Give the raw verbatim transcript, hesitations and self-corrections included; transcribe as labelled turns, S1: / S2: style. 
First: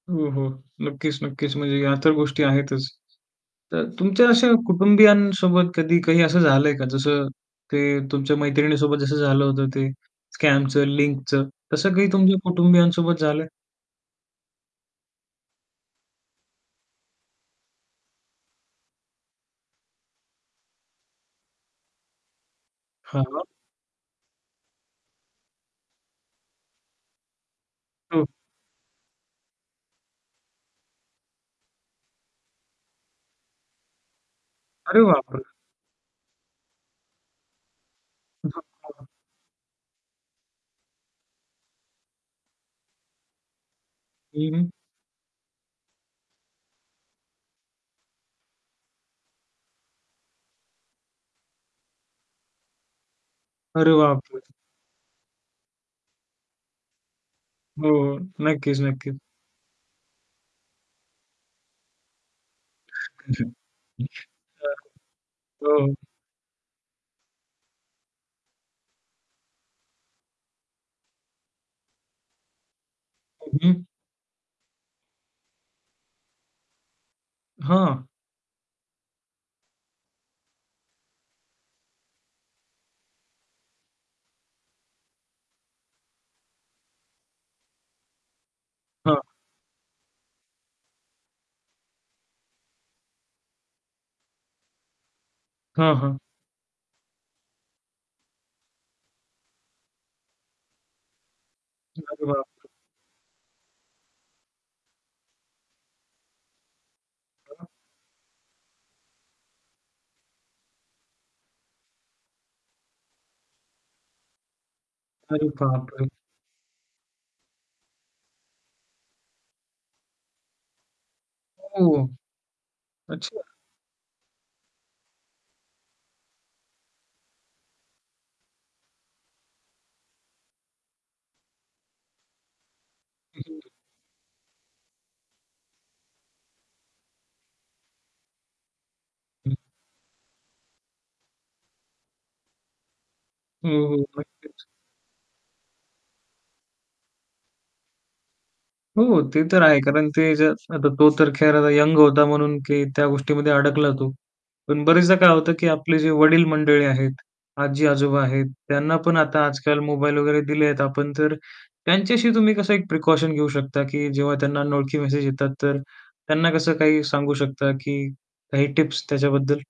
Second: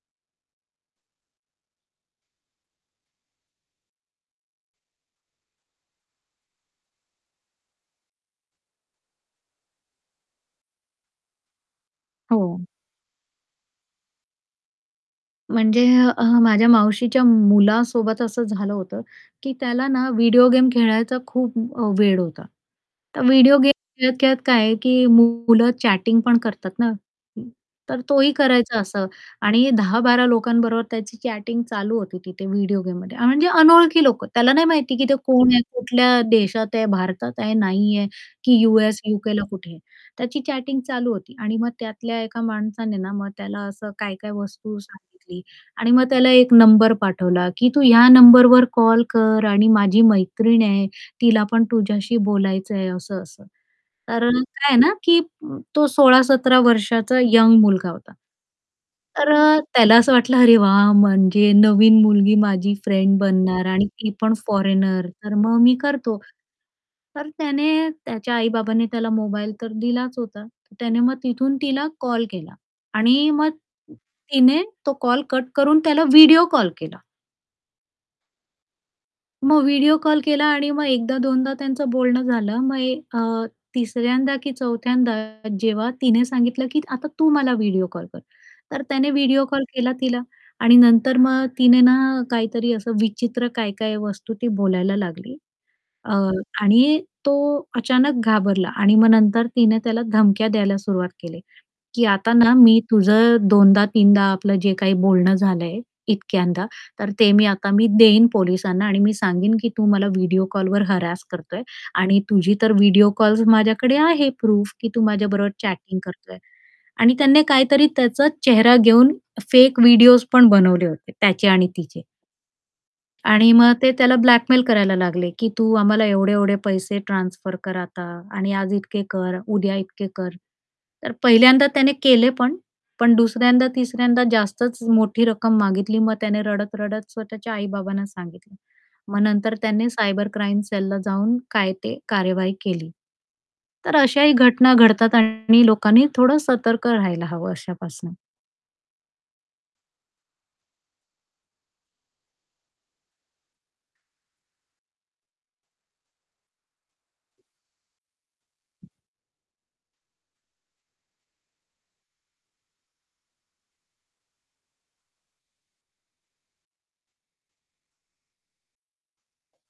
S1: हो, हो. नक्कीच, नक्कीच. म्हणजे या तर गोष्टी आहेतच. तर तुमच्या अशा कुटुंबियांसोबत कधी काही असं झालंय का? जसं ते तुमच्या मैत्रिणीसोबत जसं झालं होतं ते स्कॅमचं, लिंकचं. तसं काही तुमच्या
S2: हो.
S1: कुटुंबियांसोबत झालंय?
S2: म्हणजे अ, माझ्या मावशीच्या मुलासोबत असं झालं होतं की त्याला ना, व्हिडिओ गेम खेळायचा खूप अ, वेड होता. तर
S1: हां.
S2: व्हिडिओ गेम खेळत-खेळत काय आहे की मुलं चॅटिंग पण करतात ना, तर
S1: हं.
S2: तोही करायचा असं आणि दहा बारा लोकांबरोबर त्याची चॅटिंग चालू होती तिथे व्हिडिओ गेममध्ये अ, म्हणजे अनोळखी लोक. त्याला नाही माहिती
S1: अरे
S2: की ते
S1: बापरे!
S2: कोण आहे, कुठल्या देशात आहे, भारतात आहे, नाहीये, की यूएस,
S1: [unintelligible]
S2: यूकेला कुठे. त्याची चॅटिंग चालू होती आणि मग त्यातल्या एका माणसाने ना, मग त्याला असं काय-काय
S1: हं, हं.
S2: वस्तू सांगितली आणि मग त्याला एक नंबर पाठवला की तू ह्या नंबरवर कॉल कर आणि माझी मैत्रीण आहे, तिला पण तुझ्याशी बोलायचंय असं-असं.
S1: अरे
S2: तर अ,
S1: बापरे!
S2: काय आहे ना, की तो सोळा सतरा वर्षाचा यंग मुलगा
S1: हो,
S2: होता.
S1: नक्कीच, नक्कीच.
S2: तर अ, त्याला असं वाटलं, "अरे वाह! म्हणजे नवीन मुलगी माझी फ्रेंड बनणार आणि ती पण फॉरेनर, तर मग
S1: [unintelligible]
S2: मी
S1: हो.
S2: करतो." तर त्याने त्याच्या आई-बाबांनी त्याला मोबाईल तर दिलाच होता. तर त्याने मग तिथून तिला कॉल केला आणि मग
S1: हं, हं.
S2: तिने तो कॉल कट करून त्याला व्हिडिओ कॉल केला.
S1: हां.
S2: मग व्हिडिओ कॉल केला आणि मग एकदा-दोनदा त्यांचं बोलणं झालं मग ए अ, तिसऱ्यांदा की चौथ्यांदा जेव्हा तिने सांगितलं की आता तू मला व्हिडिओ कॉल कर, तर त्याने
S1: हां.
S2: व्हिडिओ कॉल केला तिला आणि नंतर मग तिने ना, काहीतरी असं विचित्र काय-काय वस्तू ती बोलायला लागली.
S1: हां,
S2: अ,
S1: हां.
S2: आणि तो अचानक घाबरला आणि मग नंतर तिने त्याला धमक्या द्यायला सुरुवात केली. की
S1: अरे
S2: आता ना,
S1: बापरे!
S2: मी तुझं दोनदा, तीनदा आपलं जे काही बोलणं झालंय, इतक्यांदा, तर ते मी
S1: [unintelligible]
S2: आता मी देईन पोलिसांना आणि मी सांगीन की तू मला व्हिडिओ कॉलवर हॅरॅस करतोय आणि तुझी तर व्हिडिओ कॉल्स माझ्याकडे आहे प्रूफ की तू
S1: अरे
S2: माझ्याबरोबर चॅटिंग
S1: बापरे!
S2: करतोय. आणि त्याने काहीतरी त्याचा चेहरा घेऊन फेक व्हिडिओस पण बनवले होते त्याचे आणि तिचे.
S1: ओह! अच्छा.
S2: आणि मग ते त्याला ब्लॅकमेल करायला लागले की तू आम्हाला एवढे-एवढे पैसे ट्रान्सफर कर आता आणि आज इतके कर, उद्या इतके कर. तर पहिल्यांदा त्याने केले पण, पण
S1: हं, हं.
S2: दुसऱ्यांदा-तिसऱ्यांदा जास्तच मोठी रक्कम मागितली, मग त्याने रडत-रडत स्वतःच्या आई-बाबांना सांगितलं. मग
S1: हं.
S2: नंतर त्यांनी सायबर क्राईम सेलला जाऊन काय ते कार्यवाही केली.
S1: हो,
S2: तर
S1: हो.
S2: अशाही
S1: नक्कीच.
S2: घटना घडतात आणि लोकांनी थोडं सतर्क राहायला हवं अशापासून.
S1: हो, ते तर आहे, कारण ते जर आता तो तर खैर यंग होता म्हणून की त्या गोष्टीमध्ये अडकला तु. पण बऱ्याचदा काय होतं की आपले जे वडील मंडळी आहेत, आजी-आजोबा आहेत त्यांना पण आता आजकाल मोबाईल वगैरे दिलेत आपण तर त्यांच्याशी तुम्ही कसं एक प्रिकॉशन घेऊ शकता की जेव्हा त्यांना अनोळखी मेसेज येतात, तर त्यांना कसं काही सांगू शकता की काही टिप्स त्याच्याबद्दल?